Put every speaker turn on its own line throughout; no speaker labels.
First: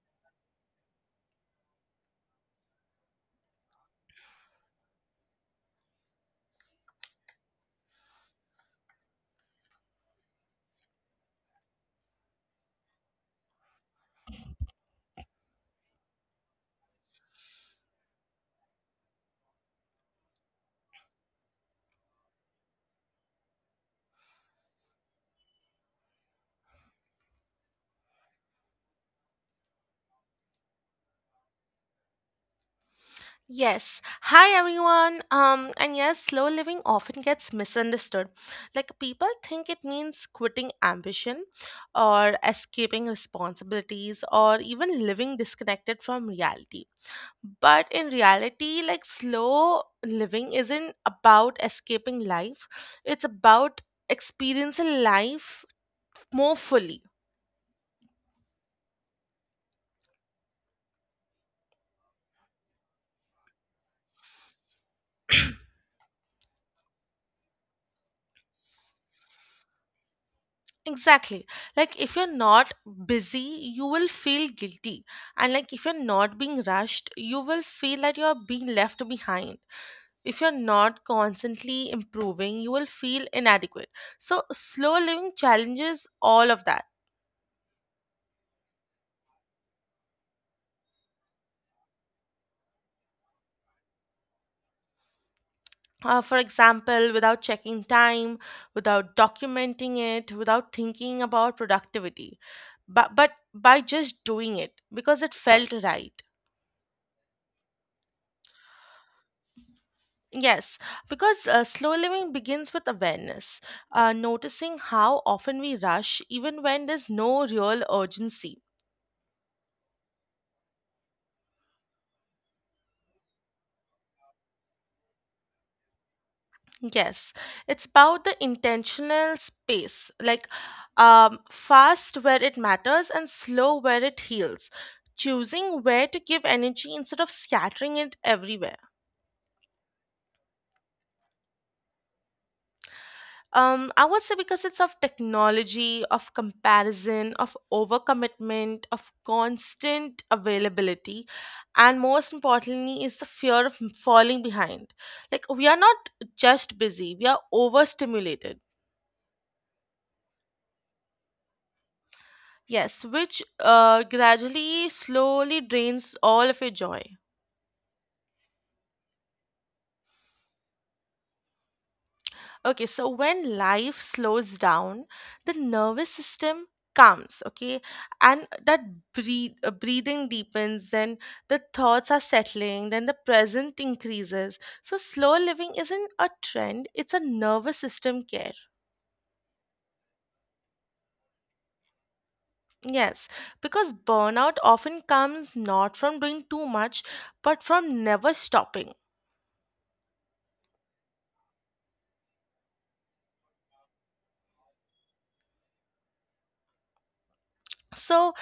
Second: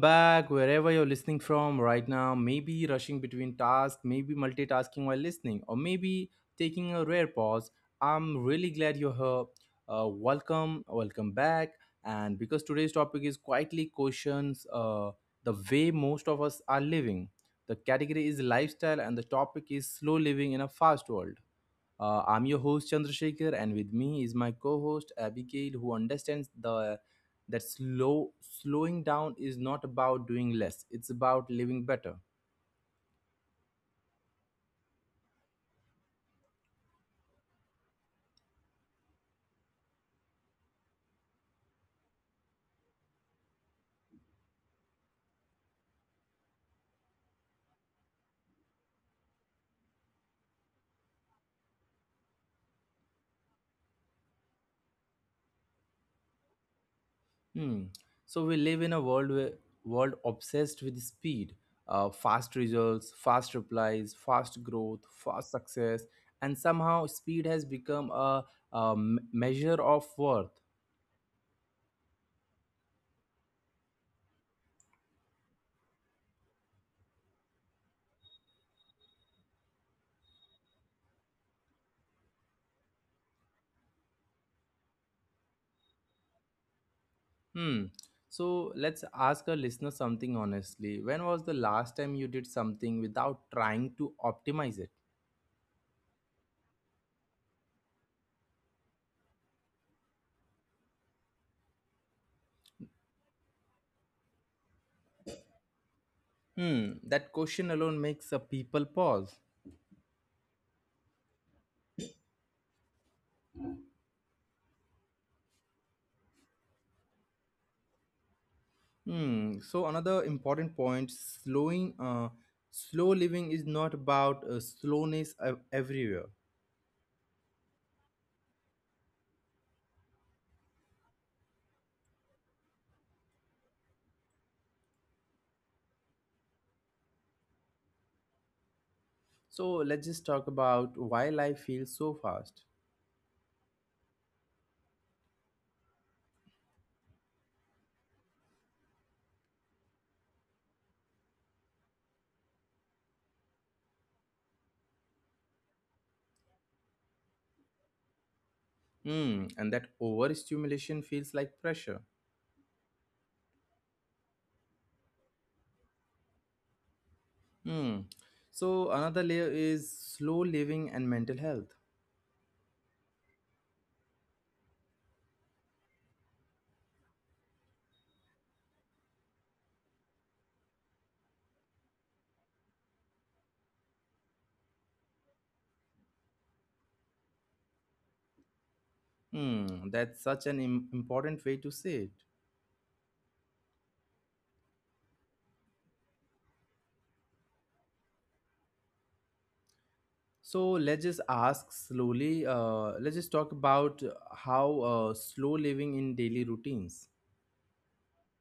back. Wherever you're listening from right now, maybe rushing between tasks, maybe multitasking while listening, or maybe taking a rare pause. I'm really glad you're here. Welcome back. And because today's topic is quietly questions the way most of us are living, the category is lifestyle, and the topic is slow living in a fast world. I'm your host Chandrasekhar, and with me is my co-host Abigail, who understands the that slow slowing down is not about doing less; it's about living better.
Yes. Hi everyone. And yes, slow living often gets misunderstood. Like people think it means quitting ambition or escaping responsibilities or even living disconnected from reality. But in reality, like slow living isn't about escaping life. It's about experiencing life more fully.
Hmm. So we live in a world world obsessed with speed, fast results, fast replies, fast growth, fast success, and somehow speed has become a measure of worth.
Exactly. Like if you're not busy, you will feel guilty. And like if you're not being rushed, you will feel that you're being left behind. If you're not constantly improving, you will feel inadequate. So slow living challenges all of that.
Hmm. So let's ask our listener something honestly. When was the last time you did something without trying to optimize it?
For example, without checking time, without documenting it, without thinking about productivity, but by just doing it because it felt right.
Hmm. That question alone makes a people pause.
Yes, because slow living begins with awareness, noticing how often we rush even when there's no real urgency.
Hmm. So another important point: slow living is not about slowness everywhere.
Yes, it's about the intentional space, like fast where it matters and slow where it heals, choosing where to give energy instead of scattering it everywhere.
So let's just talk about why life feels so fast.
I would say because it's of technology, of comparison, of overcommitment, of constant availability, and most importantly, is the fear of falling behind. Like, we are not just busy, we are overstimulated.
Hmm. And that overstimulation feels like pressure.
Yes, which gradually, slowly drains all of your joy.
Hmm. So another layer is slow living and mental health.
Okay, so when life slows down, the nervous system calms, okay, and that breathing deepens, then the thoughts are settling, then the present increases. So, slow living isn't a trend, it's a nervous system care.
Hmm, that's such an important way to say it.
Yes, because burnout often comes not from doing too much, but from never stopping.
So let's just ask slowly. Let's just talk about how slow living in daily routines.
So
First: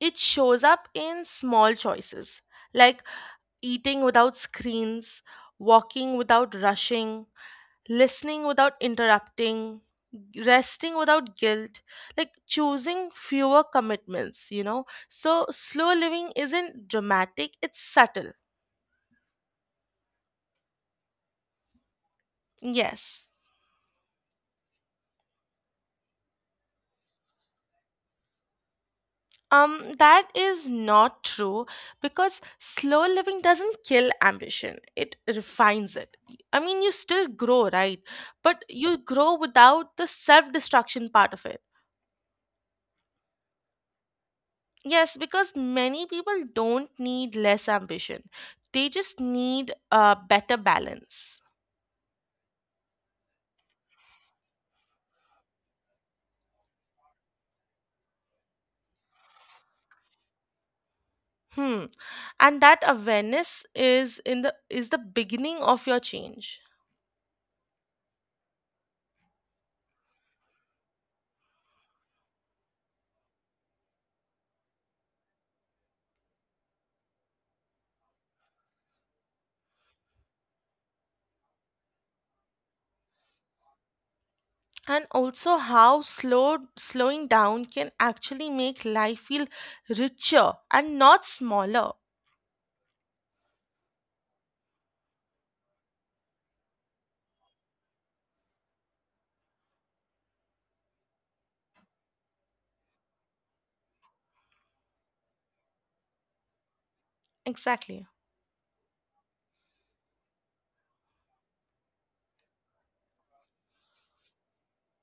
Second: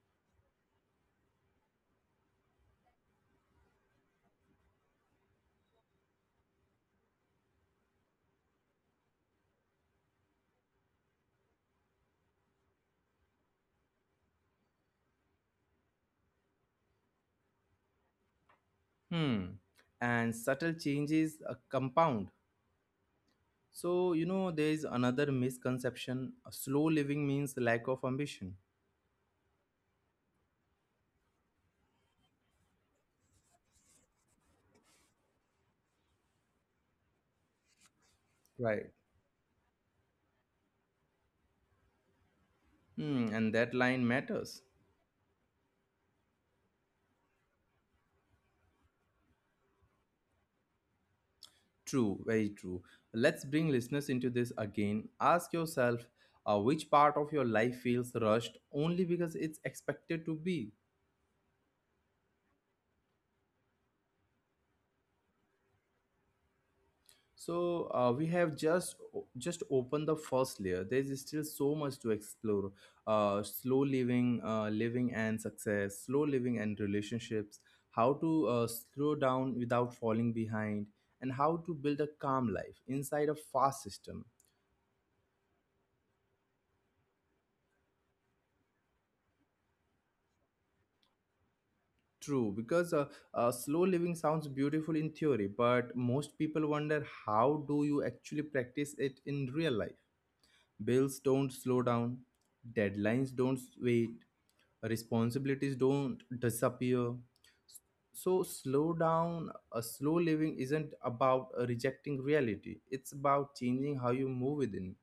it shows up in small choices like eating without screens, walking without rushing, listening without interrupting, resting without guilt, like choosing fewer commitments. So slow living isn't dramatic, it's subtle.
Hmm, and subtle changes compound.
Yes.
So you know there is another misconception. Slow living means lack of ambition.
That is not true because slow living doesn't kill ambition, it refines it. I mean, you still grow, right? But
Right.
you grow without the self destruction part of it.
Hmm, and that line matters.
Yes, because many people don't need less ambition, they just need a better balance.
True, very true. Let's bring listeners into this again. Ask yourself which part of your life feels rushed only because it's expected to be.
Hmm. And that awareness is the beginning of your change.
So we have just opened the first layer. There is still so much to explore. Slow living, living and success, slow living and relationships. How to slow down without falling behind, and how to build a calm life inside a fast system.
And also how slowing down can actually make life feel richer and not smaller.
True, because slow living sounds beautiful in theory, but most people wonder how do you actually practice it in real life? Bills don't slow down, deadlines don't wait, responsibilities don't disappear.
Exactly.
So slow down, a slow living isn't about rejecting reality. It's about changing how you move within.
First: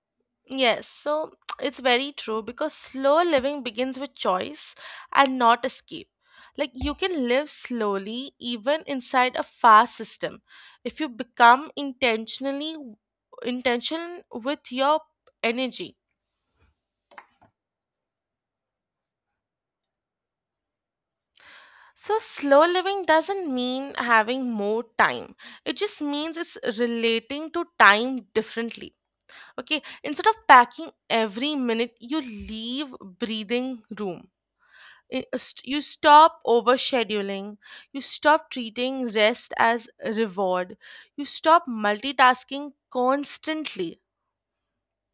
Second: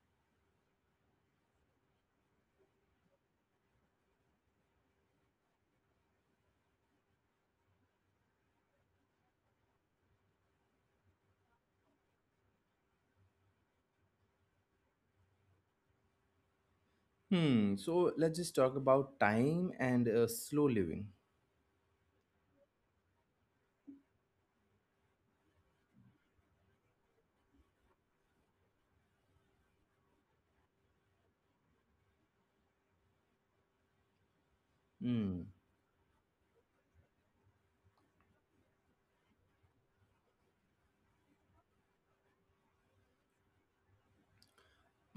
Yes, so it's very true because slow living begins with choice and not escape, like you can live slowly even inside a fast system if you become intentionally intention with your energy.
Hmm. So let's just talk about time and slow living.
So, slow living doesn't mean having more time. It just means it's relating to time differently. Okay, instead of packing every minute, you leave breathing room.
Hmm.
You stop overscheduling. You stop treating rest as reward. You stop multitasking constantly.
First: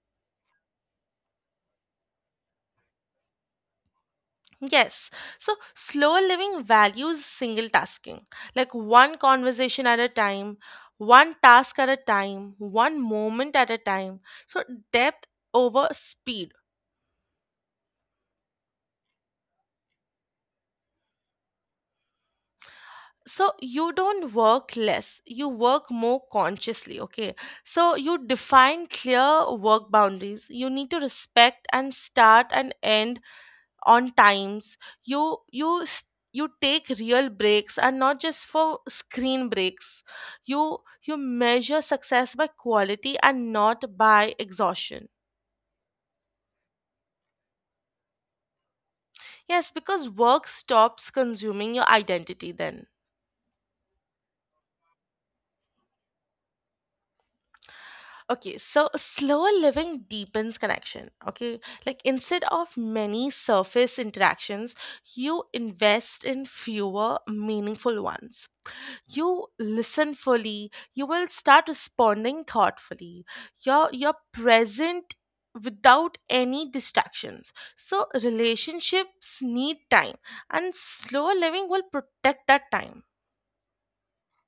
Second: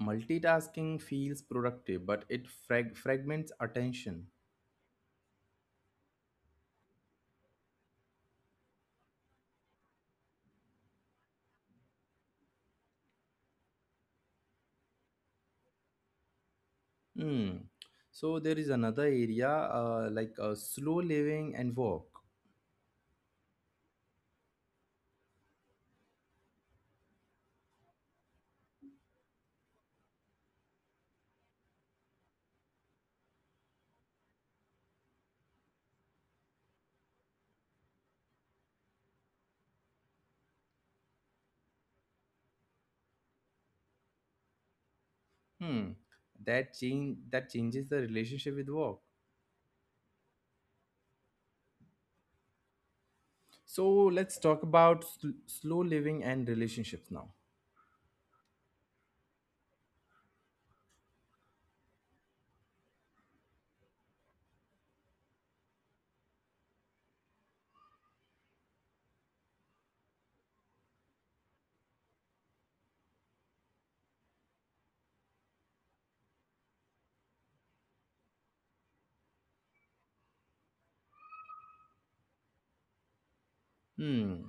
Multitasking feels productive but it fragments attention.
Yes. So slower living values single tasking, like one conversation at a time, one task at a time, one moment at a time. So depth over speed.
Hmm. So there is another area slow living and work.
So you don't work less, you work more consciously, okay? So you define clear work boundaries. You need to respect and start and end on times. you you s- you take real breaks and not just for screen breaks. You measure success by quality and not by exhaustion.
Hmm. That changes the relationship with work.
Yes, because work stops consuming your identity then.
So let's talk about slow living and relationships now.
Okay, so slower living deepens connection, okay, like instead of many surface interactions you invest in fewer meaningful ones. You listen fully, you will start responding thoughtfully, you're present without any distractions. So relationships need time, and slower living will protect that time.
Hmm.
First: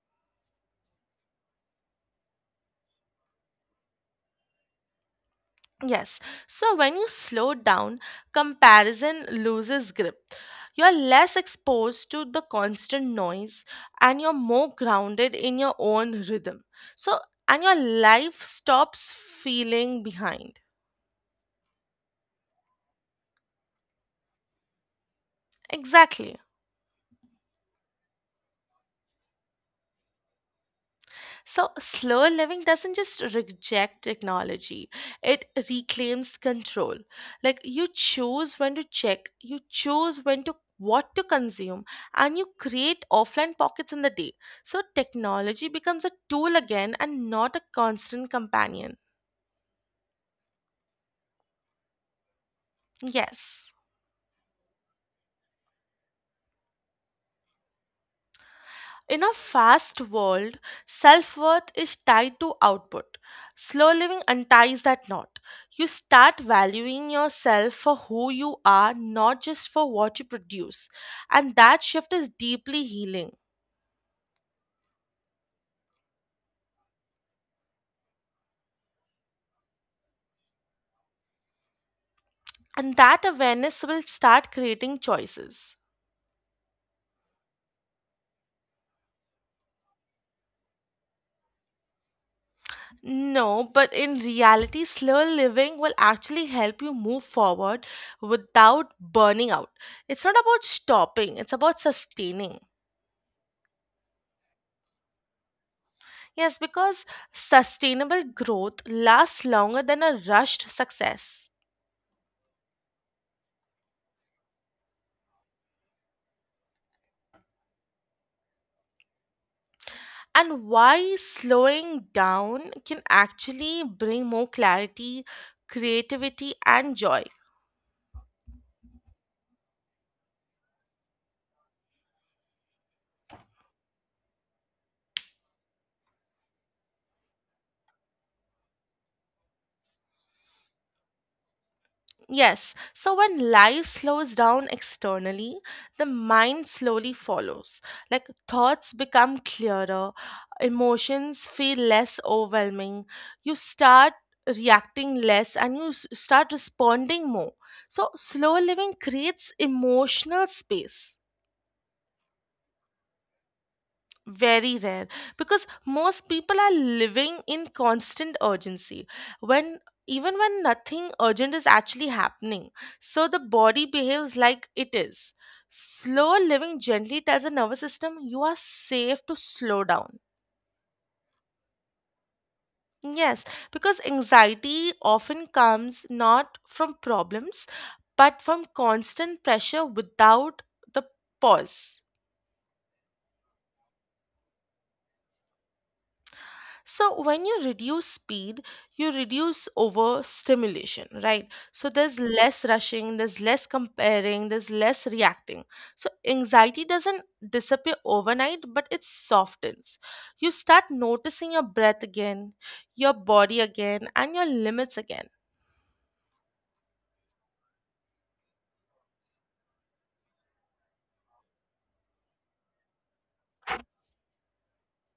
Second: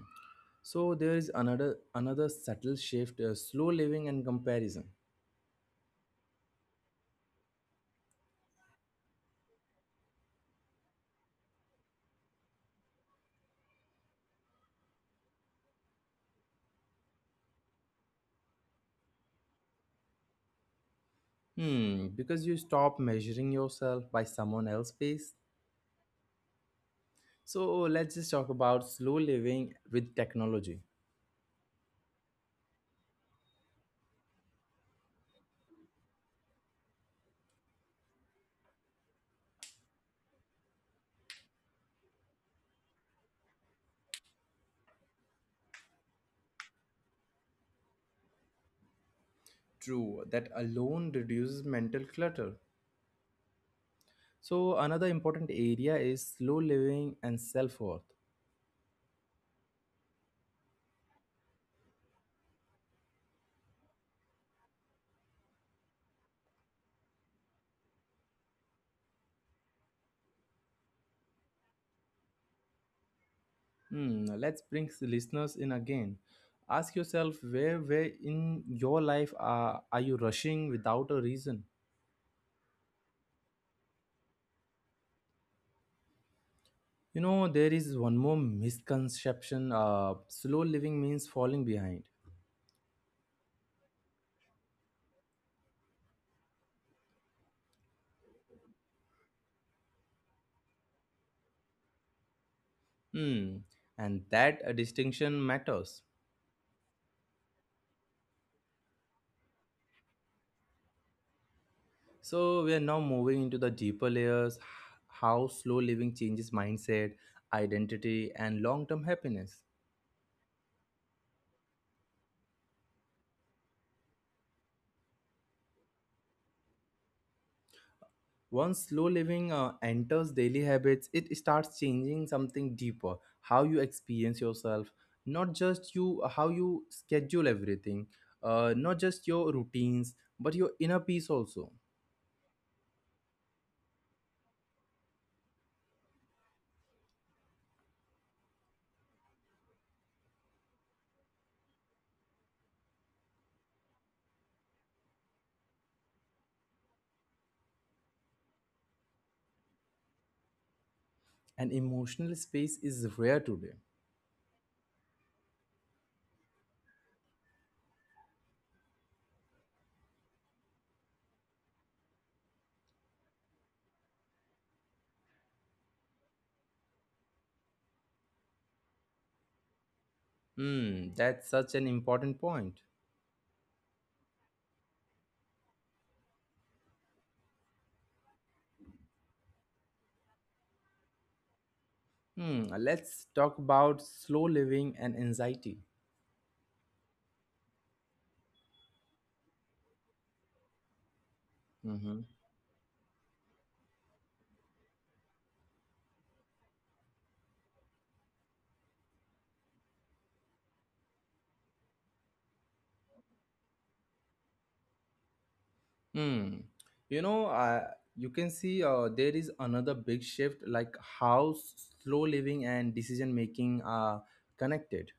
So there is another subtle shift, slow living and comparison.
Yes, so when you slow down, comparison loses grip. You're less exposed to the constant noise, and you're more grounded in your own rhythm. So and your life stops feeling behind.
Hmm, because you stop measuring yourself by someone else's pace.
Exactly.
So let's just talk about slow living with technology.
So, slow living doesn't just reject technology, it reclaims control. Like, you choose when to check, you choose when to what to consume, and you create offline pockets in the day. So, technology becomes a tool again and not a constant companion.
True, that alone reduces mental clutter.
Yes.
So another important area is slow living and self worth.
In a fast world, self worth is tied to output. Slow living unties that knot. You start valuing yourself for who you are, not just for what you produce. And that shift is deeply healing.
Hmm, let's bring listeners in again. Ask yourself where in your life are you rushing without a reason?
And that awareness will start creating choices.
You know there is one more misconception. Slow living means falling behind.
No, but in reality, slow living will actually help you move forward without burning out. It's not about stopping, it's about sustaining.
Hmm, and that distinction matters.
Yes, because sustainable growth lasts longer than a rushed success.
So we are now moving into the deeper layers how slow living changes mindset, identity, and long term happiness.
And why slowing down can actually bring more clarity, creativity, and joy.
Once slow living enters daily habits, it starts changing something deeper, how you experience yourself, not just you, how you schedule everything, not just your routines, but your inner peace also.
Yes, so when life slows down externally, the mind slowly follows. Like thoughts become clearer, emotions feel less overwhelming, you start reacting less and start responding more. So, slow living creates emotional space.
And emotional space is rare today.
Very rare because most people are living in constant urgency when even when nothing urgent is actually happening. So the body behaves like it is. Slow living gently tells the nervous system you are safe to slow down.
Hmm, that's such an important point.
Yes, because anxiety often comes not from problems but from constant pressure without the pause.
Hmm, let's talk about slow living and anxiety.
So when you reduce speed, you reduce overstimulation, right? So
Mm-hmm.
there's less rushing, there's less comparing, there's less reacting. So anxiety doesn't disappear overnight, but it softens. You start noticing your breath again, your body again, and your limits again.
Mm. You know, you can see there is another big shift, like how slow living and decision making are connected.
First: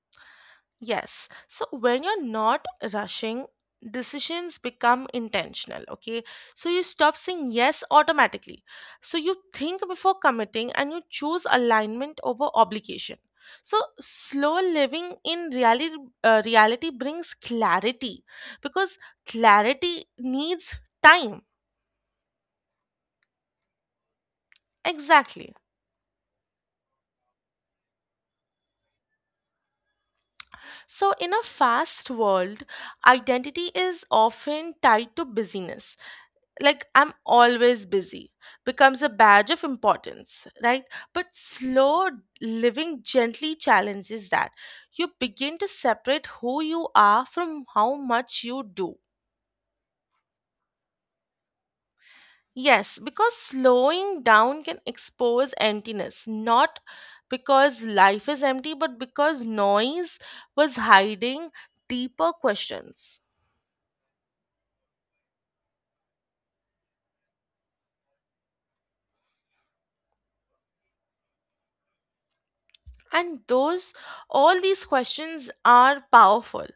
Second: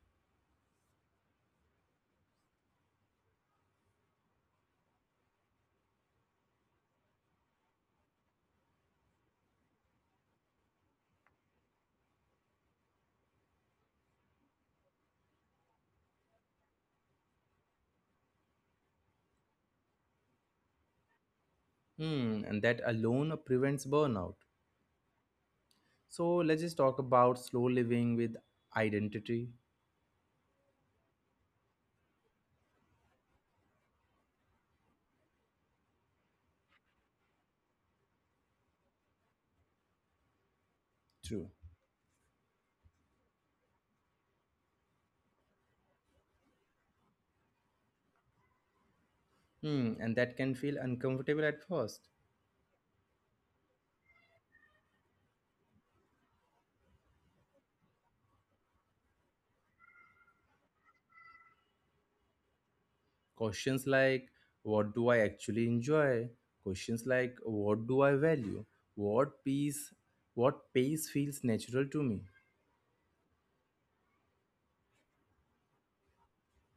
Yes. So when you're not rushing, decisions become intentional. Okay. So you stop saying yes automatically. So you think before committing and you choose alignment over obligation. So slow living in reality brings clarity because clarity needs time.
Hmm. And that alone prevents burnout.
Exactly.
So let's just talk about slow living with identity.
So, in a fast world, identity is often tied to busyness, like "I'm always busy" becomes a badge of importance, right? But
True.
slow living gently challenges that. You begin to separate who you are from how much you do.
Hmm. And that can feel uncomfortable at first.
Yes, because slowing down can expose emptiness, not because life is empty, but because noise was hiding deeper questions.
Questions like, what do I actually enjoy? Questions like, what do I value? What peace, what pace feels natural to me?
And all these questions are powerful.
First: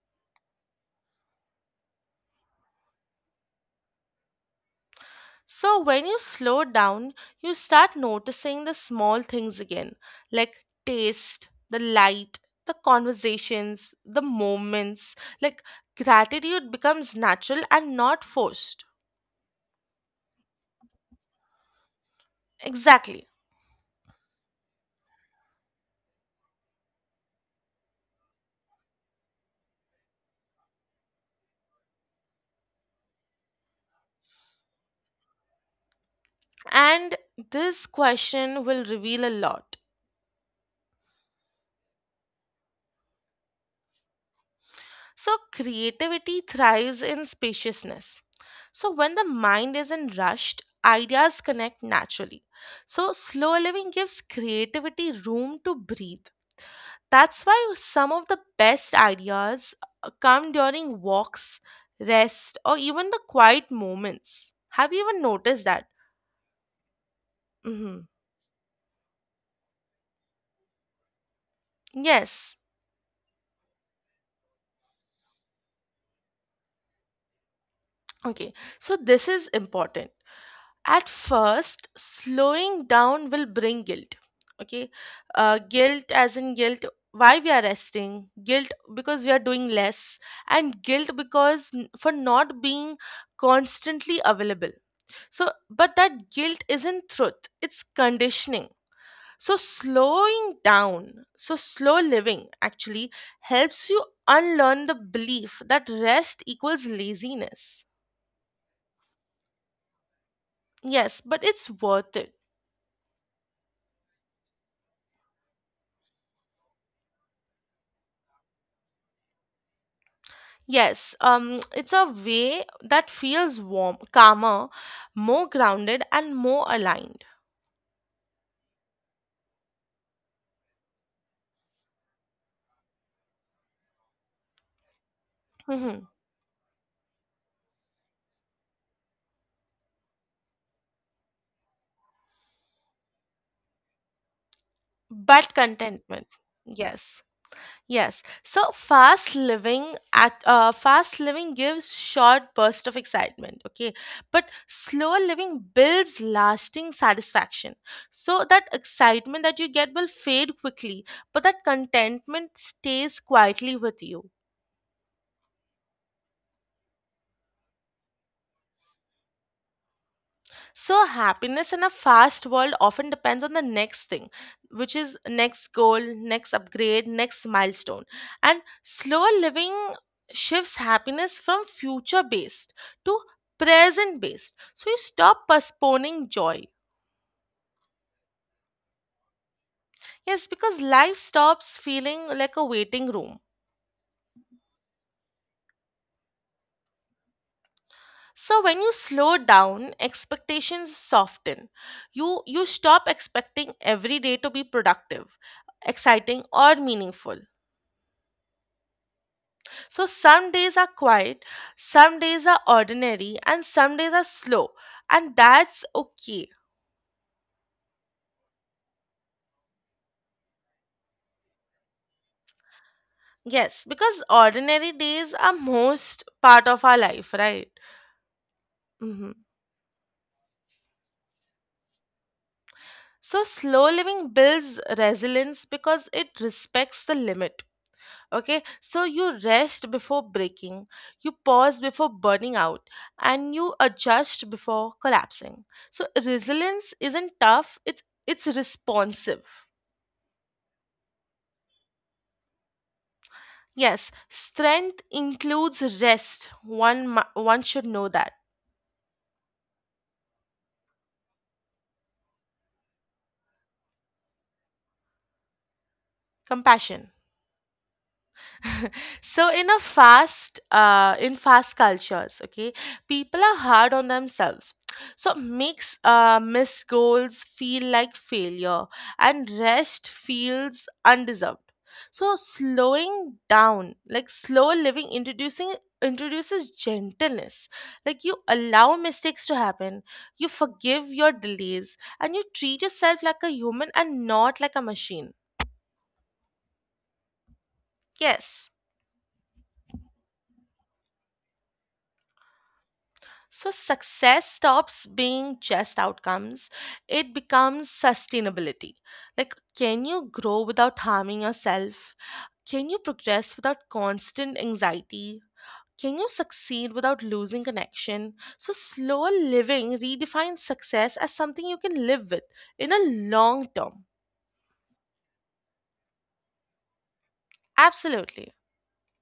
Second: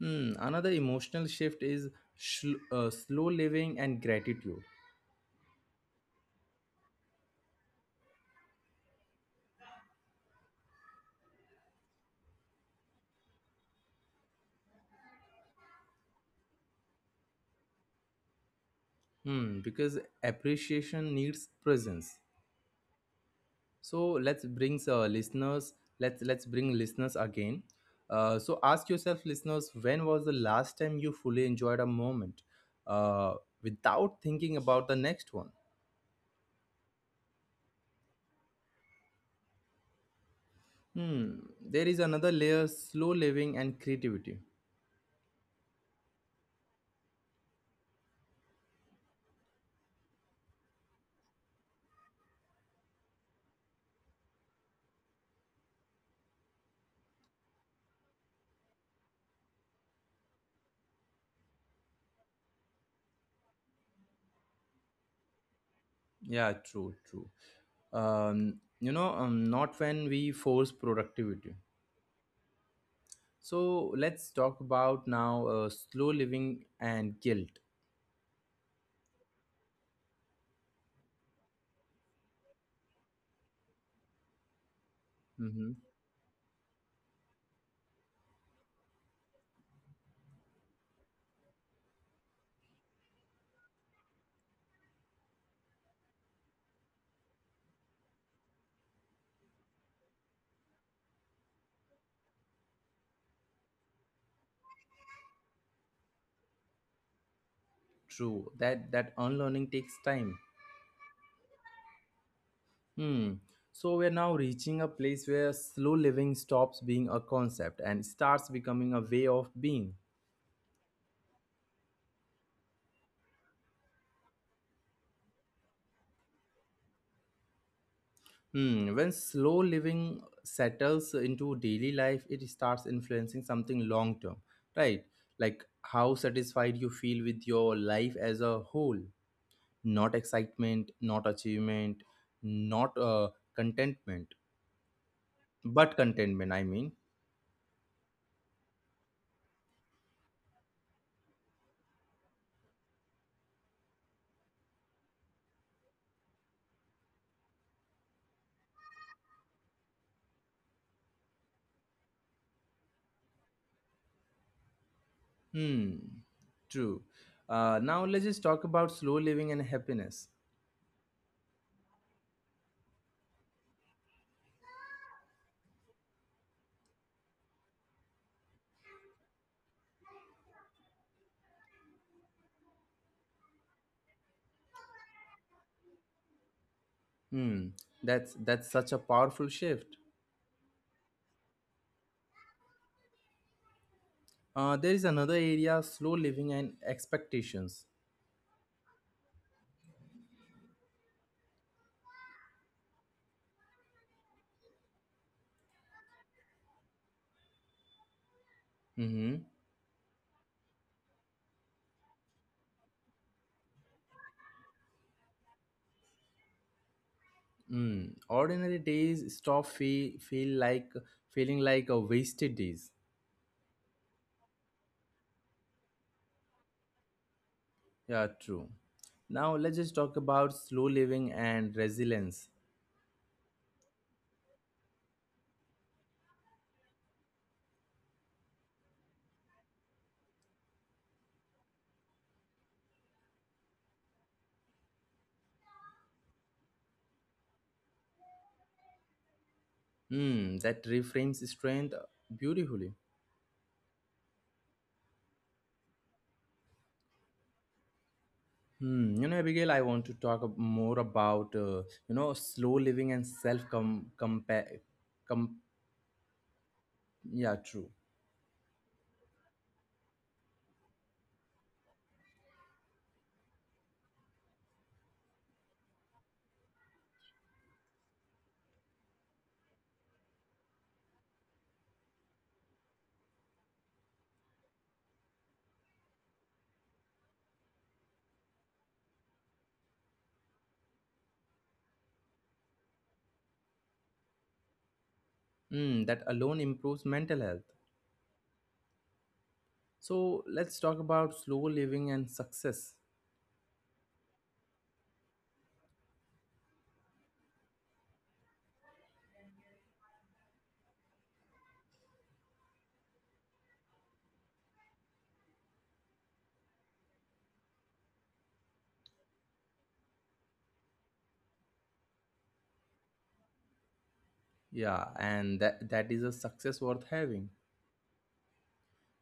Hmm, another emotional shift is slow living and gratitude.
So, when you slow down, you start noticing the small things again, like taste, the light, the conversations, the moments. Like, gratitude becomes natural and not forced.
Hmm, because appreciation needs presence.
Exactly.
So let's bring uh, listeners. Let's bring listeners again. So ask yourself, listeners, when was the last time you fully enjoyed a moment uh, without thinking about the next one?
And this question will reveal a lot.
Hmm, there is another layer: slow living and creativity.
So, creativity thrives in spaciousness. So, when the mind isn't rushed, ideas connect naturally. So, slow living gives creativity room to breathe. That's why some of the best ideas come during walks, rest, or even the quiet moments. Have you even noticed that?
Yeah, true, true.
Hmm.
You know, not when we force productivity.
Yes.
So let's talk about now slow living and guilt.
Okay. So this is important. At first, slowing down will bring guilt. Okay.
Hmm.
Guilt, as in guilt, why we are resting, guilt because we are doing less, and guilt because for not being constantly available. So, but that guilt isn't truth, it's conditioning. So, slow living actually helps you unlearn the belief that rest equals laziness.
True that that unlearning takes time.
Yes, but it's worth it.
Hmm. So we're now reaching a place where slow living stops being a concept and starts becoming a way of being.
Yes, it's a way that feels warm, calmer, more grounded, and more aligned.
Hmm. When slow living settles into daily life, it starts influencing something long term, right? Like
Mhm.
how satisfied you feel with your life as a whole. Not excitement, not achievement, not contentment.
But
But
contentment.
contentment, I mean.
Yes. Yes. So fast living gives short burst of excitement, okay? But slow living builds lasting satisfaction. So that excitement that you get will fade quickly, but that contentment stays quietly with you.
Hmm. True. Now let's just talk about slow living and happiness.
So, happiness in a fast world often depends on the next thing, which is next goal, next upgrade, next milestone. And slower living shifts happiness from future based to present based. So, you stop postponing joy.
Hmm, that's such a powerful shift.
Yes, because life stops feeling like a waiting room.
There is another area, slow living and expectations.
So when you slow down, expectations soften. You stop expecting every day to be productive, exciting or meaningful.
Mm-hmm.
So some days are quiet, some days are ordinary, and some days are slow. And that's okay.
Mm. Ordinary days stop feeling like a wasted days.
Yes, because ordinary days are most part of our life, right?
Yeah, true.
Hmm.
Now let's just talk about slow living and resilience.
So slow living builds resilience because it respects the limit. Okay, so you rest before breaking, you pause before burning out, and you adjust before collapsing. So resilience isn't tough, it's responsive.
Hmm, that reframes strength beautifully.
Yes, strength includes rest. One should know that.
Hmm, you know, Abigail, I want to talk more about you know slow living and self compare. Com-
Compassion.
yeah, true.
So in a fast cultures, okay, people are hard on themselves. So makes missed goals feel like failure, and rest feels undeserved. So slowing down, like slow living, introducing introduces gentleness. Like you allow mistakes to happen, you forgive your delays, and you treat yourself like a human and not like a machine.
Hmm, that alone improves mental health.
Yes.
So let's talk about slow living and success.
So success stops being just outcomes. It becomes sustainability. Like, can you grow without harming yourself? Can you progress without constant anxiety? Can you succeed without losing connection? So, slower living redefines success as something you can live with in a long term.
Yeah, and that is a success worth having.
Absolutely.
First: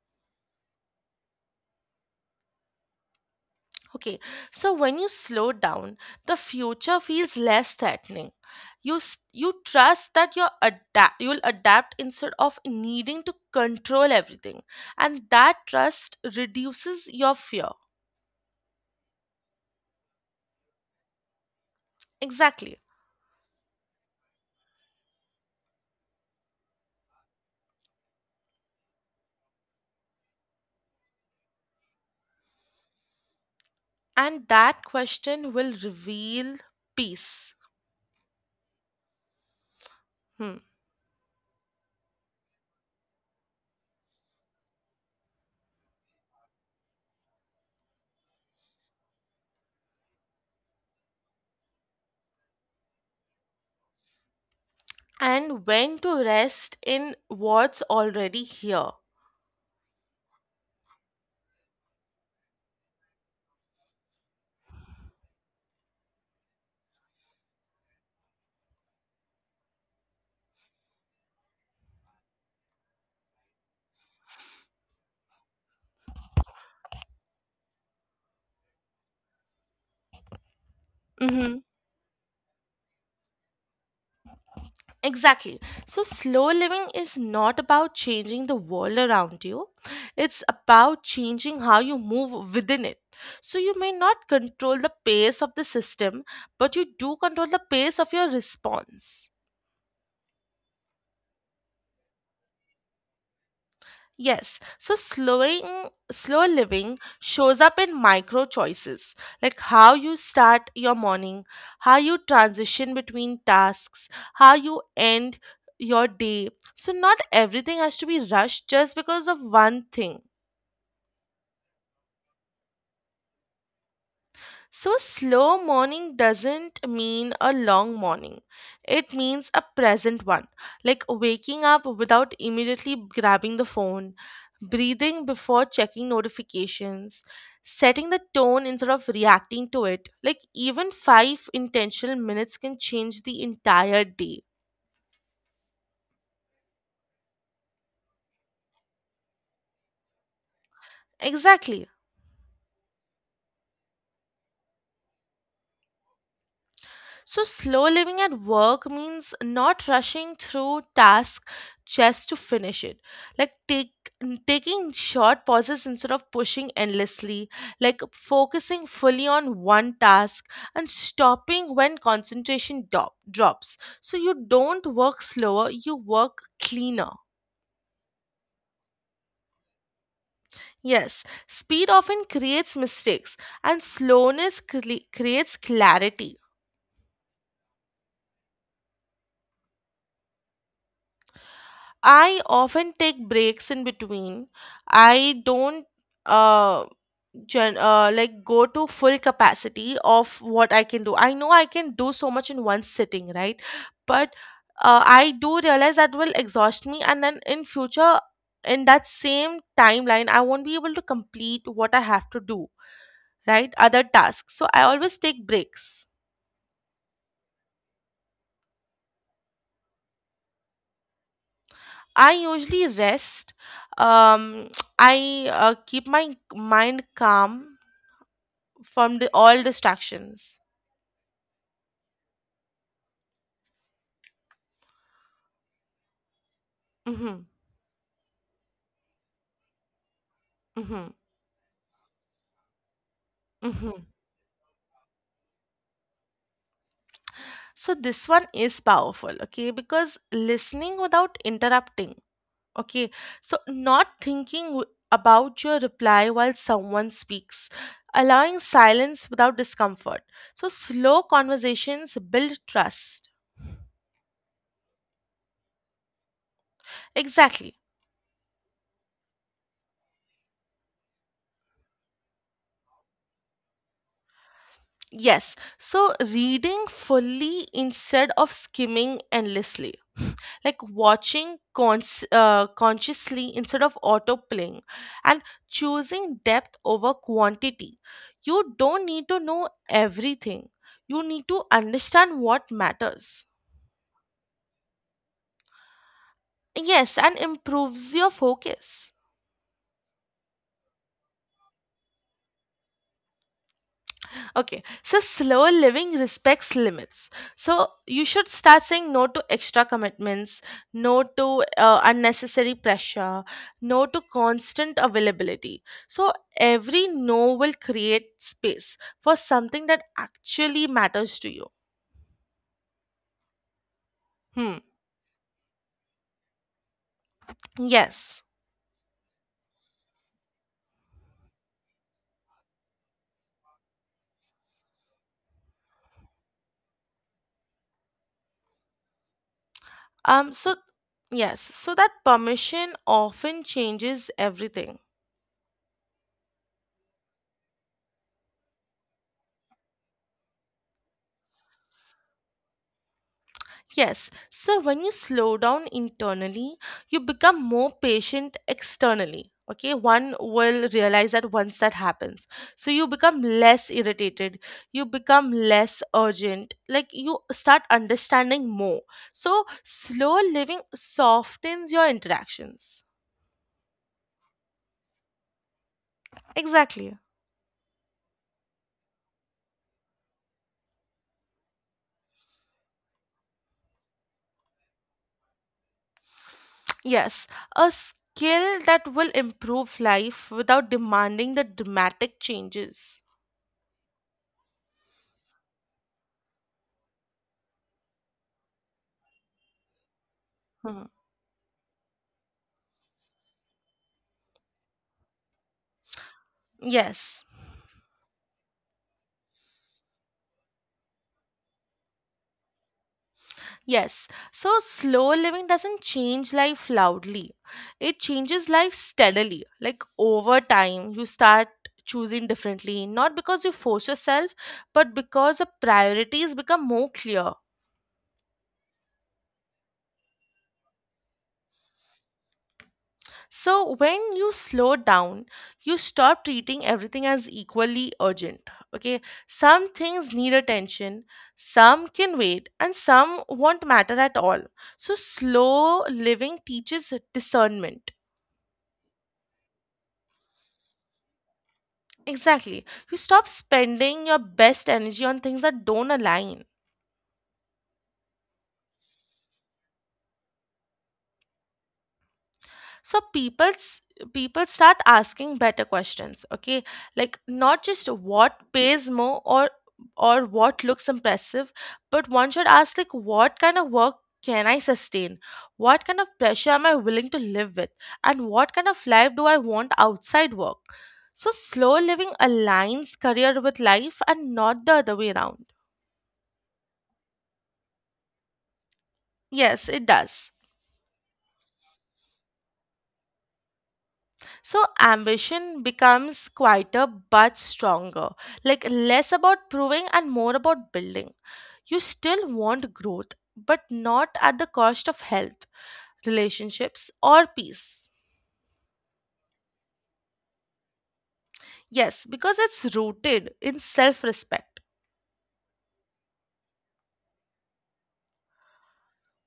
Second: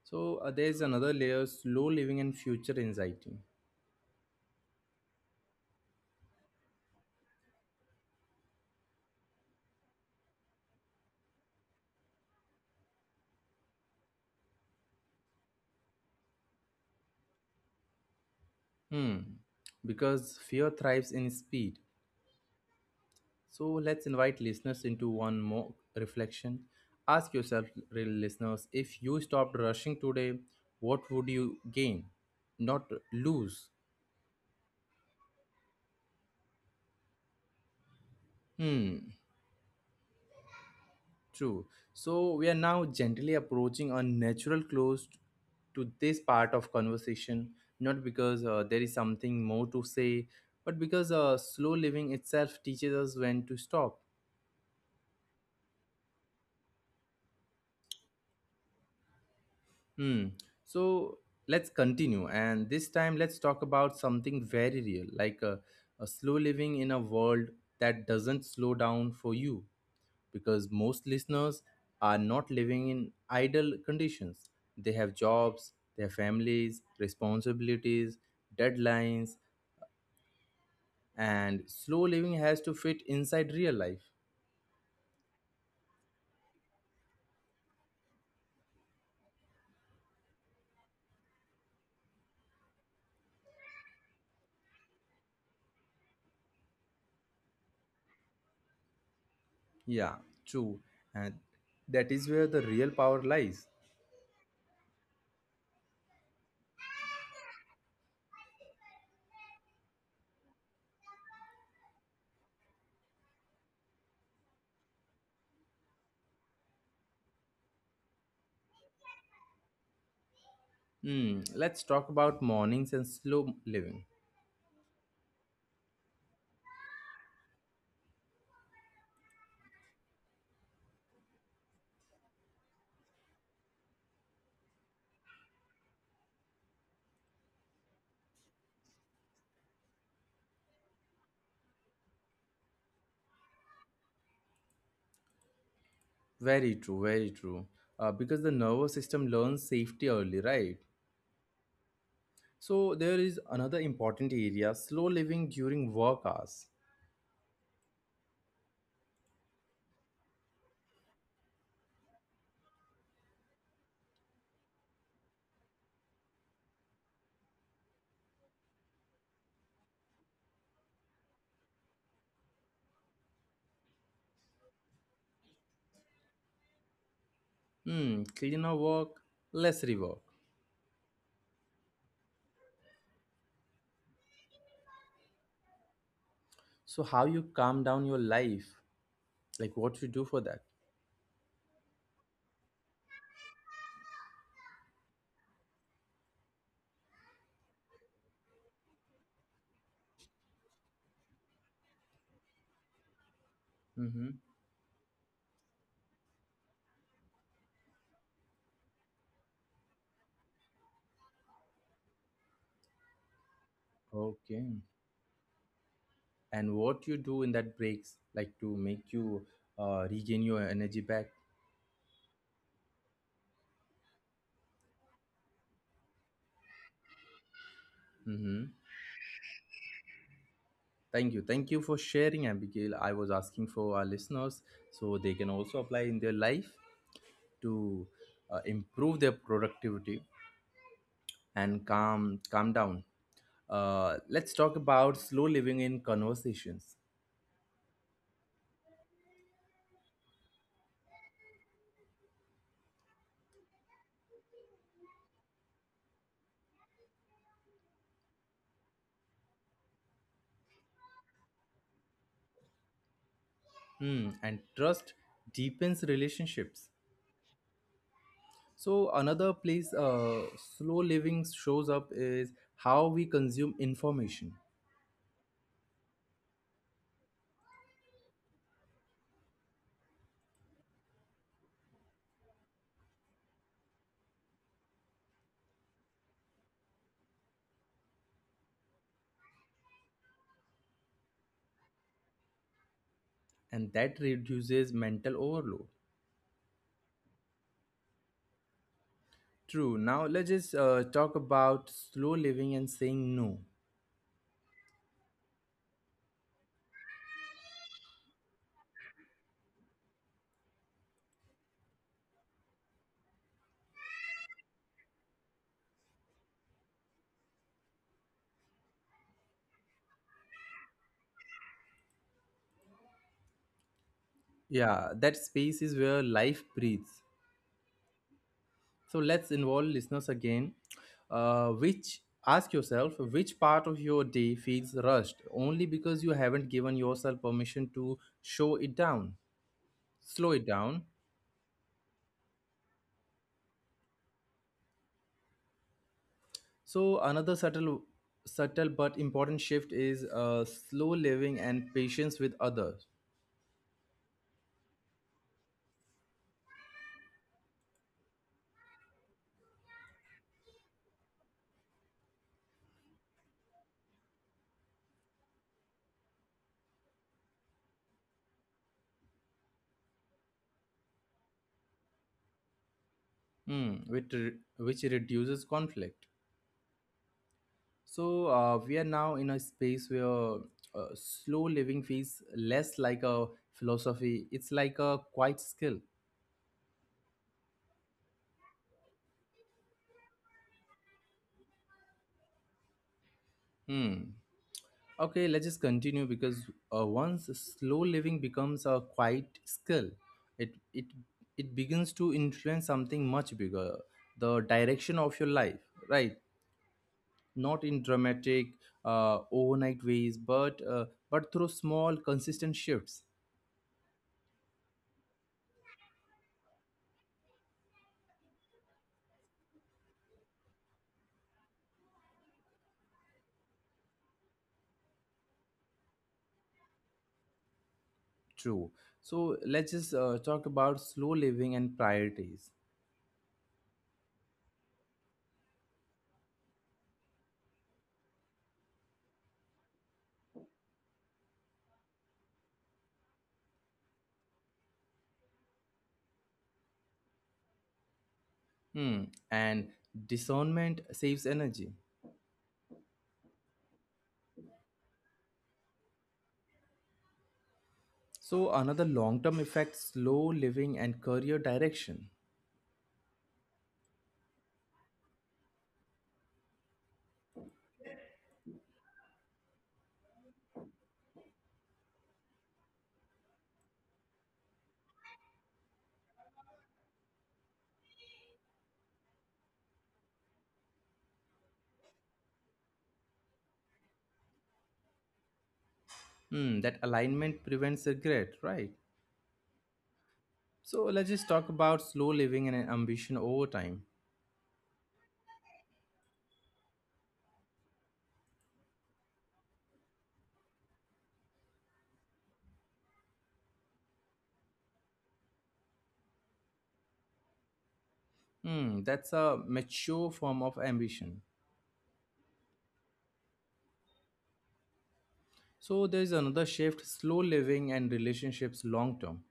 So there is another layer: slow living and future anxiety.
Okay, so when you slow down, the future feels less threatening. You trust that you'll adapt instead of needing to control everything, and that trust reduces your fear.
Hmm, because fear thrives in speed.
Exactly,
So let's invite listeners into one more reflection. Ask yourself, real listeners, if you stopped rushing today, what would you gain? Not lose.
and that question will reveal peace.
Hmm,
Hmm.
true. So we are now gently approaching a natural close to this part of conversation, not because there is something more to say, but because slow living itself teaches us when to stop.
And when to rest in what's already here.
Hmm. So let's continue, and this time let's talk about something very real, like a slow living in a world that doesn't slow down for you, because most listeners are not living in idle conditions. They have jobs, their families, responsibilities, deadlines, and slow living has to fit inside real life.
Exactly. So, slow living is not about changing the world around you, it's about changing how you move within it. So, you may not control the pace of the system, but you do control the pace of your response.
Yeah, true, and that is where the real power lies.
Yes, so slow living shows up in micro choices, like how you start your morning, how you transition between tasks, how you end your day. So not everything has to be rushed just because of one thing.
Hmm. Let's talk about mornings and slow living.
So, slow morning doesn't mean a long morning. It means a present one, like waking up without immediately grabbing the phone, breathing before checking notifications, setting the tone instead of reacting to it. Like, even five intentional minutes can change the entire day.
Very true, very true. Because the nervous system learns safety early, right?
Exactly.
So there is another important area: slow living during work hours.
So, slow living at work means not rushing through tasks just to finish it. Like take, taking short pauses instead of pushing endlessly, like focusing fully on one task and stopping when drops. So, you don't work slower, you work cleaner.
Hmm, cleaner work, less rework.
Yes, speed often creates mistakes and slowness creates clarity.
So how you calm down your life? Like what you do for that?
I often take breaks in between. I don't uh, like go to full capacity of what I can do. I know I can do so much in one sitting, right? But
Mm-hmm.
I do realize that will exhaust me, and then in future, in that same timeline, I won't be able to complete what I have to do, right? Other tasks. So
Okay.
I always take breaks.
And what you do in that breaks, like to make you regain your energy back.
I usually rest. Um, I keep my mind calm
Mm-hmm.
from all distractions.
Thank you. Thank you for sharing, Abigail. I was asking for our listeners so they can also apply in their life,
Mm-hmm.
to improve their productivity
Mm-hmm.
and calm down.
Mm-hmm.
Let's talk about slow living in conversations.
So this one is powerful, okay? Because listening without interrupting, okay? So not thinking about your reply while someone speaks, allowing silence without discomfort. So slow conversations build trust.
Hmm, and trust deepens relationships.
Exactly.
So another place slow living shows up is how we consume information,
Yes, so reading fully instead of skimming endlessly, like watching consciously instead of autoplaying, and choosing depth over quantity. You don't need to know everything, you need to understand what matters.
and that reduces mental overload.
Yes, and improves your focus.
True. Now let's just talk about slow living and saying no.
Okay, so slow living respects limits. So you should start saying no to extra commitments, no to unnecessary pressure, no to constant availability. So every no will create space for something that actually matters to you. Hmm.
Yeah, that space is where life breathes.
Yes.
So let's involve listeners again. Which Ask yourself which part of your day feels rushed only because you haven't given yourself permission to slow
Um.
it
So
down.
yes. So that permission often changes everything.
So another subtle but important shift is slow living and patience with others.
Yes, so when you slow down internally, you become more patient externally. Okay, one will realize that once that happens. So you become less irritated, you become less urgent, like you start understanding more. So slow living softens your interactions.
Hmm, which reduces conflict.
Exactly.
So we are now in a space where slow living feels less like a philosophy; it's like a quiet skill.
Yes, a skill that will improve life without demanding the dramatic changes.
Hmm. Okay, let's just continue because once slow living becomes a quiet skill, it it
Hmm.
it begins to influence something much bigger, the direction of your life, right?
Yes.
Not in dramatic overnight ways, but through small consistent shifts.
Yes, so slow living doesn't change life loudly. It changes life steadily. Like over time, you start choosing differently, not because you force yourself, but because the priorities become more clear.
True. So let's just talk about slow living and priorities.
So when you slow down, you stop treating everything as equally urgent. Okay, some things need attention, some can wait, and some won't matter at all. So slow living teaches discernment.
Hmm. And discernment saves energy.
Exactly. You stop spending your best energy on things that don't align.
So another long-term effect: slow living and career direction.
So people start asking better questions, okay? Like not just what pays more or what looks impressive, but one should ask like what kind of work can I sustain? What kind of pressure am I willing to live with? And what kind of life do I want outside work? So slow living aligns career with life and not the other way around.
Hmm, that alignment prevents regret, right?
Yes, it does.
So let's just talk about slow living and ambition over time.
So ambition becomes quieter but stronger, like less about proving and more about building. You still want growth, but not at the cost of health, relationships, or peace.
Hmm, that's a mature form of ambition.
Yes, because it's rooted in self respect.
So there's another shift, slow living and relationships long term.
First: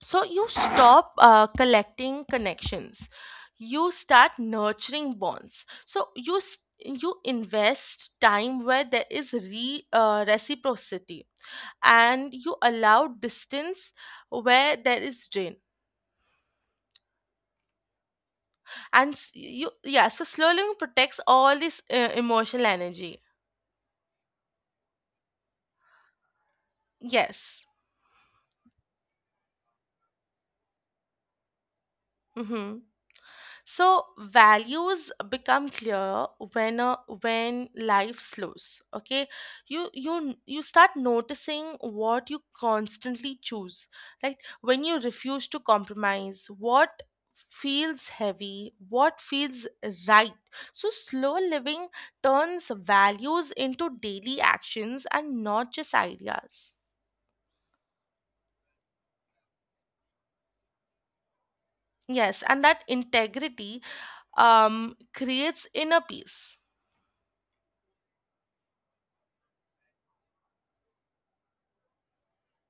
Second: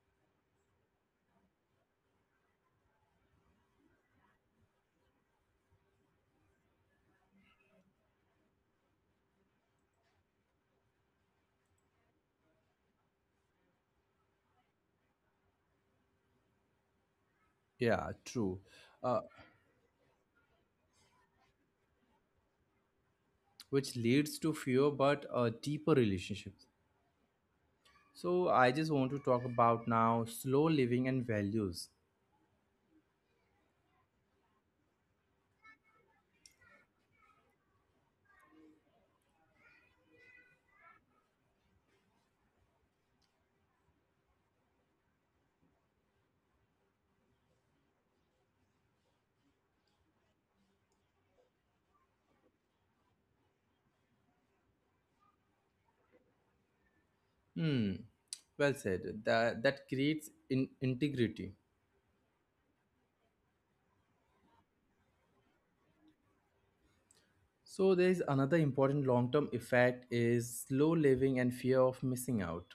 So you stop collecting connections, you start nurturing bonds. So you invest time where there is reciprocity and you allow distance where there is drain,
Yeah, true.
and
Uh,
s- you yeah, so slow living protects all this emotional energy.
which leads to fewer but deeper relationships.
Yes.
So I just want to talk about now slow living and values.
Mm-hmm. So values become clearer when uh, when life slows. Okay, you start noticing what you constantly choose. Right, when you refuse to compromise, what feels heavy, what feels right. So slow living turns values into daily actions and not just ideas.
Hmm, well said. That creates integrity.
Yes, and that integrity creates inner peace.
So there is another important long-term effect is slow living and fear of missing out.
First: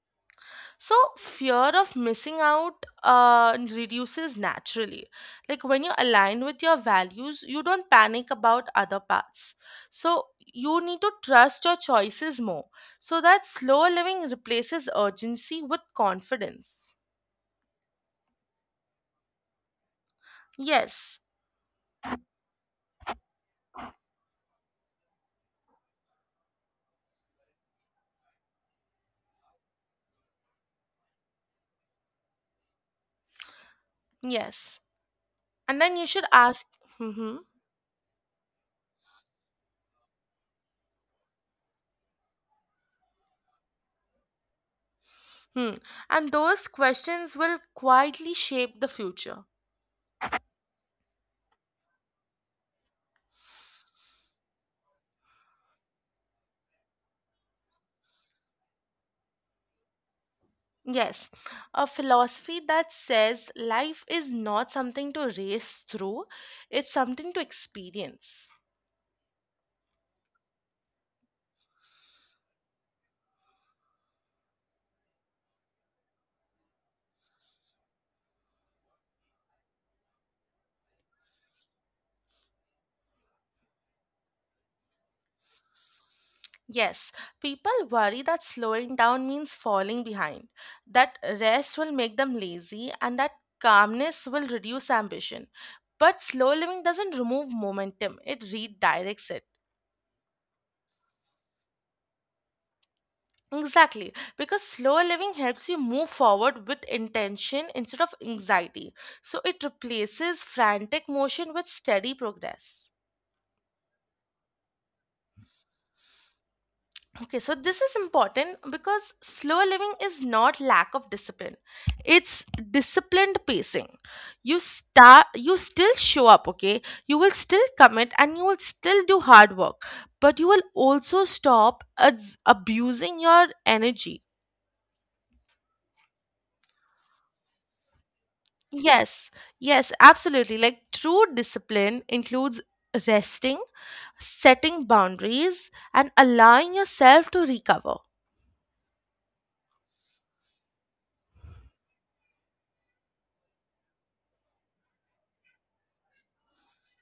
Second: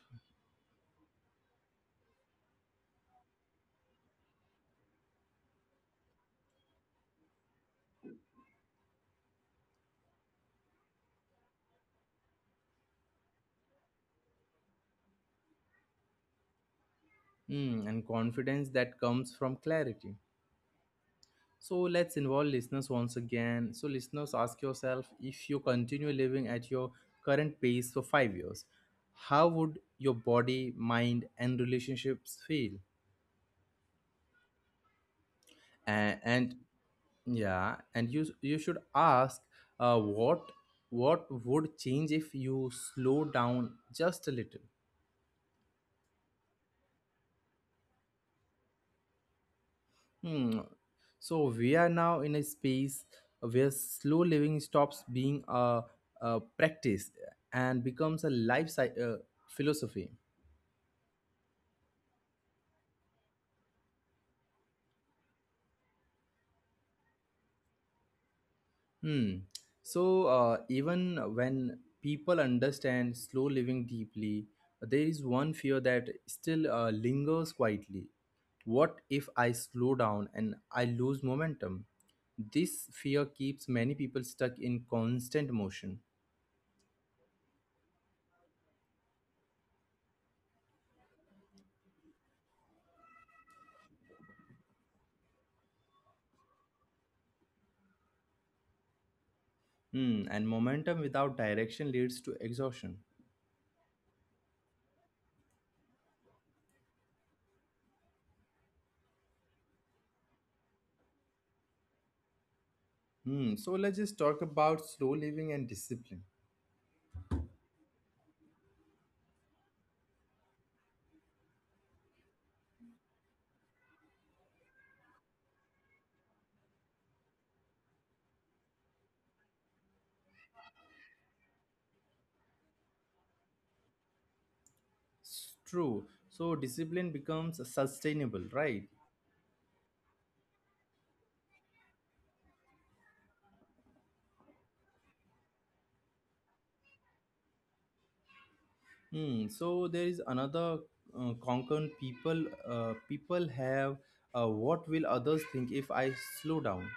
So fear of missing out reduces naturally. Like when you're aligned with your values, you don't panic about other paths. So you need to trust your choices more so that slow living replaces urgency with confidence.
Hmm, and confidence that comes from clarity.
Yes,
So let's involve listeners once again. So listeners, ask yourself if you continue living at your current pace for 5 years, how would your body, mind, and relationships feel?
yes. And then you should
And
ask, hmm.
Yeah, and you should ask uh, what what would change if you slow down just a little.
Hmm. And those questions will quietly shape the future.
Hmm. So we are now in a space where slow living stops being a practice and becomes a philosophy.
Yes, a philosophy that says life is not something to race through, it's something to experience.
Hmm. So even when people understand slow living deeply, there is one fear that still lingers quietly. What if I slow down and I lose momentum? This fear keeps many people stuck in constant motion.
Yes, people worry that slowing down means falling behind, that rest will make them lazy, and that calmness will reduce ambition. But slow living doesn't remove momentum, it redirects it.
Hmm, and momentum without direction leads to exhaustion.
Exactly, because slower living helps you move forward with intention instead of anxiety. So it replaces frantic motion with steady progress.
Hmm, so let's just talk about slow living and discipline.
Okay, so this is important because slower living is not lack of discipline. It's disciplined pacing. You still show up, okay? You will still commit and you will still do hard work, but you will also stop abusing your energy.
It's true. So discipline becomes sustainable, right?
Yes, yes, absolutely. Like true discipline includes resting, setting boundaries, and allowing yourself to recover.
Hmm, so there is another concern people have, what will others think if I slow down?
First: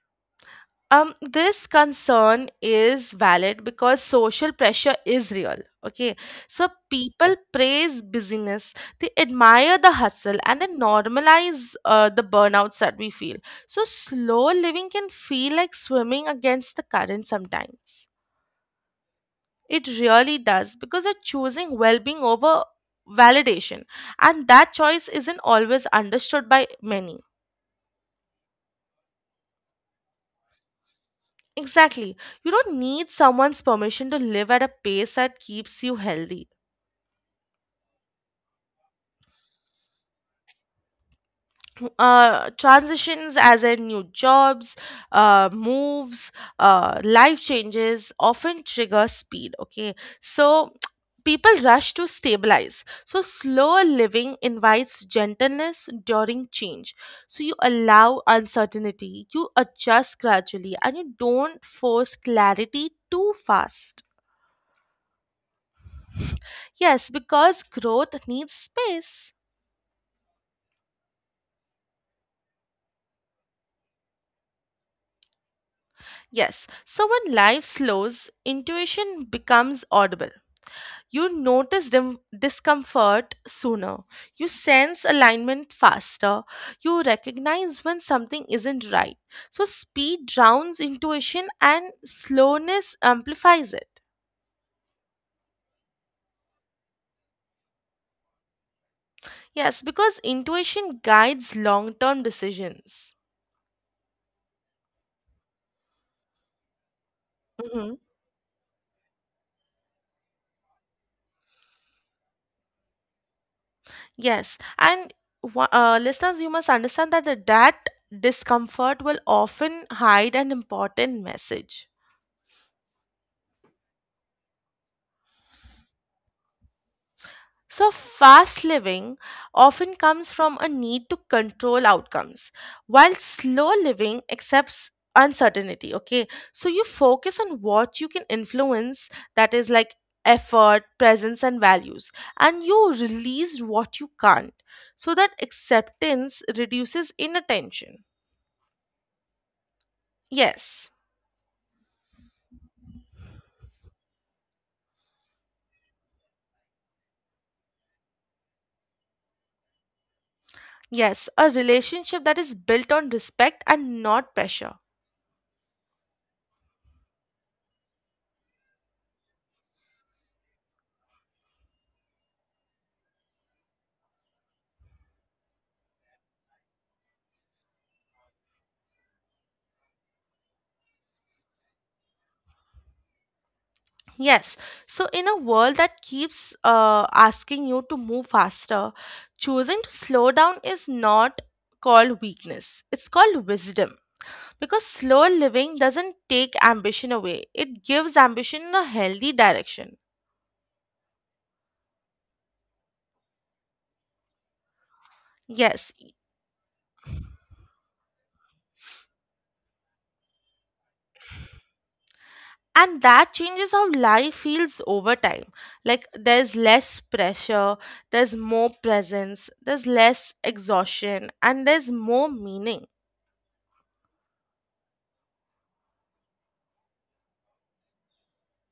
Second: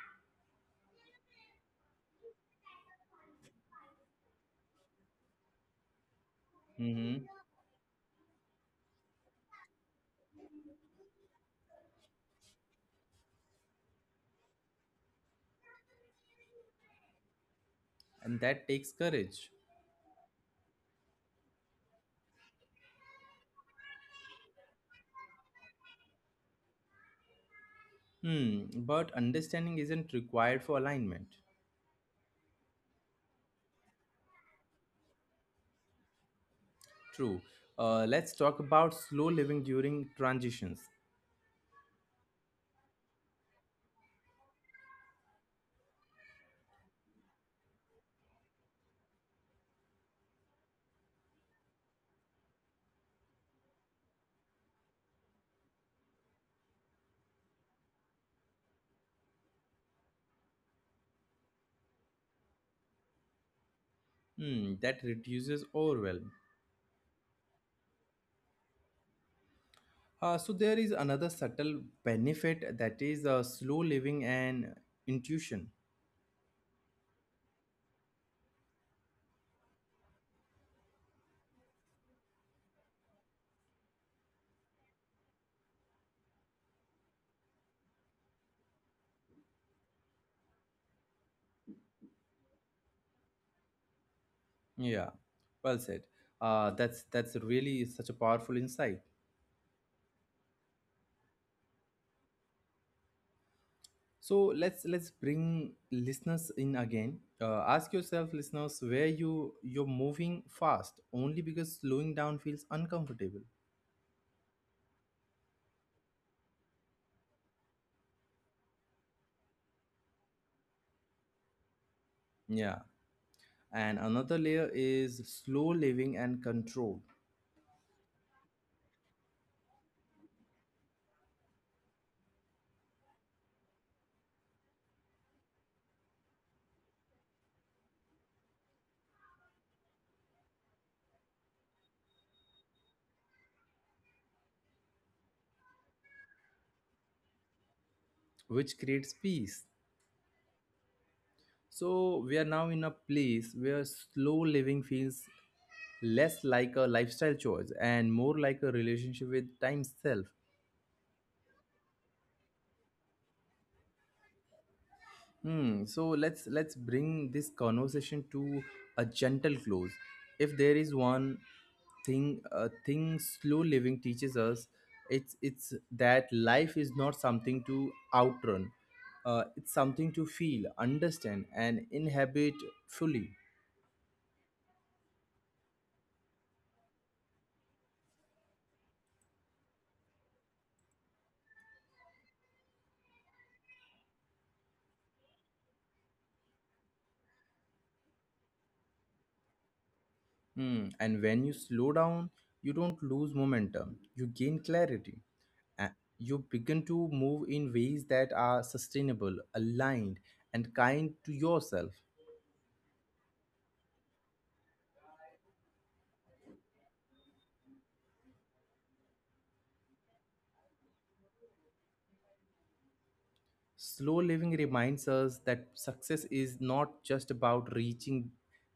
This concern is valid because social pressure is real. Okay, so
Mm-hmm.
people praise busyness, they admire the hustle, and they normalize the burnouts that we feel. So, slow living can feel like swimming against the current sometimes.
And that takes courage.
It really does because you're choosing well being over validation, and that choice isn't always understood by many.
Hmm, but understanding isn't required for alignment.
Exactly. You don't need someone's permission to live at a pace that keeps you healthy.
True. Let's talk about slow living during transitions.
Transitions as in new jobs, moves, life changes often trigger speed, okay? So people rush to stabilize, so slower living invites gentleness during change, so you allow uncertainty, you adjust gradually, and you don't force clarity too fast.
Hmm, that reduces overwhelm.
Yes, because growth needs space.
So there is another subtle benefit, that is slow living and intuition.
Yes, so when life slows, intuition becomes audible. You notice discomfort sooner. You sense alignment faster. You recognize when something isn't right. So, speed drowns intuition and slowness amplifies it.
Yeah, well said. That's really such a powerful insight.
Yes, because intuition guides long term decisions.
So let's bring listeners in again. Ask
Mhm.
yourself, listeners, where you're moving fast only because slowing down feels uncomfortable.
Yes, and listeners, you must understand that that discomfort will often hide an important message.
Yeah, and another layer is slow living and control,
So, fast living often comes from a need to control outcomes, while slow living accepts uncertainty. Okay, so you focus on what you can influence, that is like effort, presence, and values, and you release what you can't, so that acceptance reduces inattention.
which creates peace.
Yes,
So we are now in a place where slow living feels less like a lifestyle choice and more like a relationship with time itself.
yes, a relationship that is built on respect and not pressure.
Hmm. So let's bring this conversation to a gentle close. If there is one thing a thing slow living teaches us, it's that life is not something to outrun. It's something to feel, understand, and inhabit fully.
Yes. So, in a world that keeps asking you to move faster, choosing to slow down is not called weakness, it's called wisdom. Because slow living doesn't take ambition away, it gives ambition in a healthy direction.
Hmm, and when you slow down, you don't lose momentum, you gain clarity.
Yes.
You begin to move in ways that are sustainable, aligned, and kind to yourself.
And that changes how life feels over time. Like there's less pressure, there's more presence, there's less exhaustion, and there's more meaning.
Slow living reminds us that success is not just about reaching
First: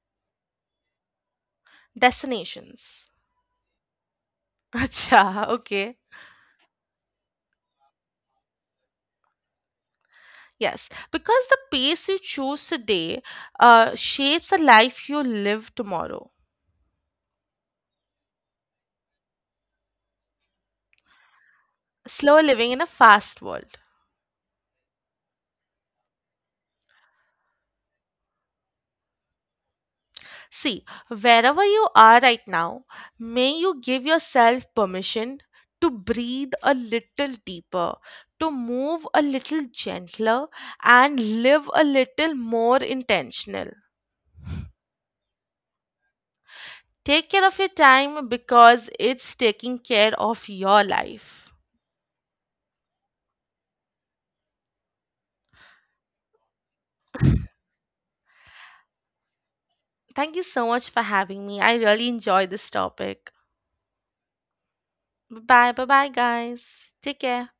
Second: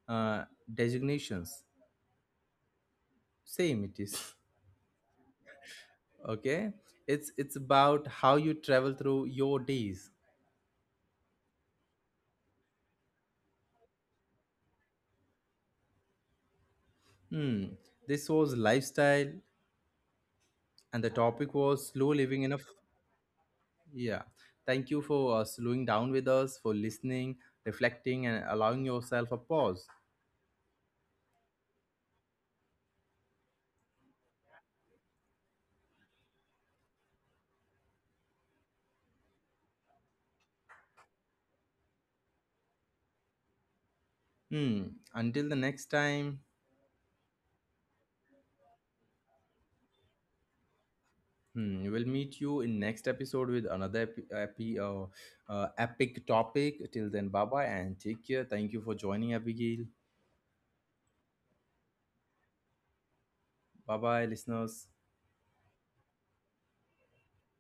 uh, designations.
Destinations.
Same it is.
Acha, okay.
Okay? It's about how you travel through your days.
Yes, because the pace you choose today shapes the life you live tomorrow.
Hmm. This was lifestyle, and the topic was slow
Slow
living in a...
living in a fast world.
Yeah. Thank you for slowing down with us, for listening, reflecting, and allowing yourself a pause.
See, wherever you are right now, may you give yourself permission to breathe a little deeper, to move a little gentler, and live a little more intentional.
Hmm. Until the next time,
Take care of your time because it's taking care of your life.
hmm, we'll meet you in next episode with another epic topic. Till then, bye bye and take care. Thank you for joining, Abigail.
Thank you so much for having me. I really enjoy this topic.
Bye bye, listeners.
Bye bye. Bye bye, guys. Take care.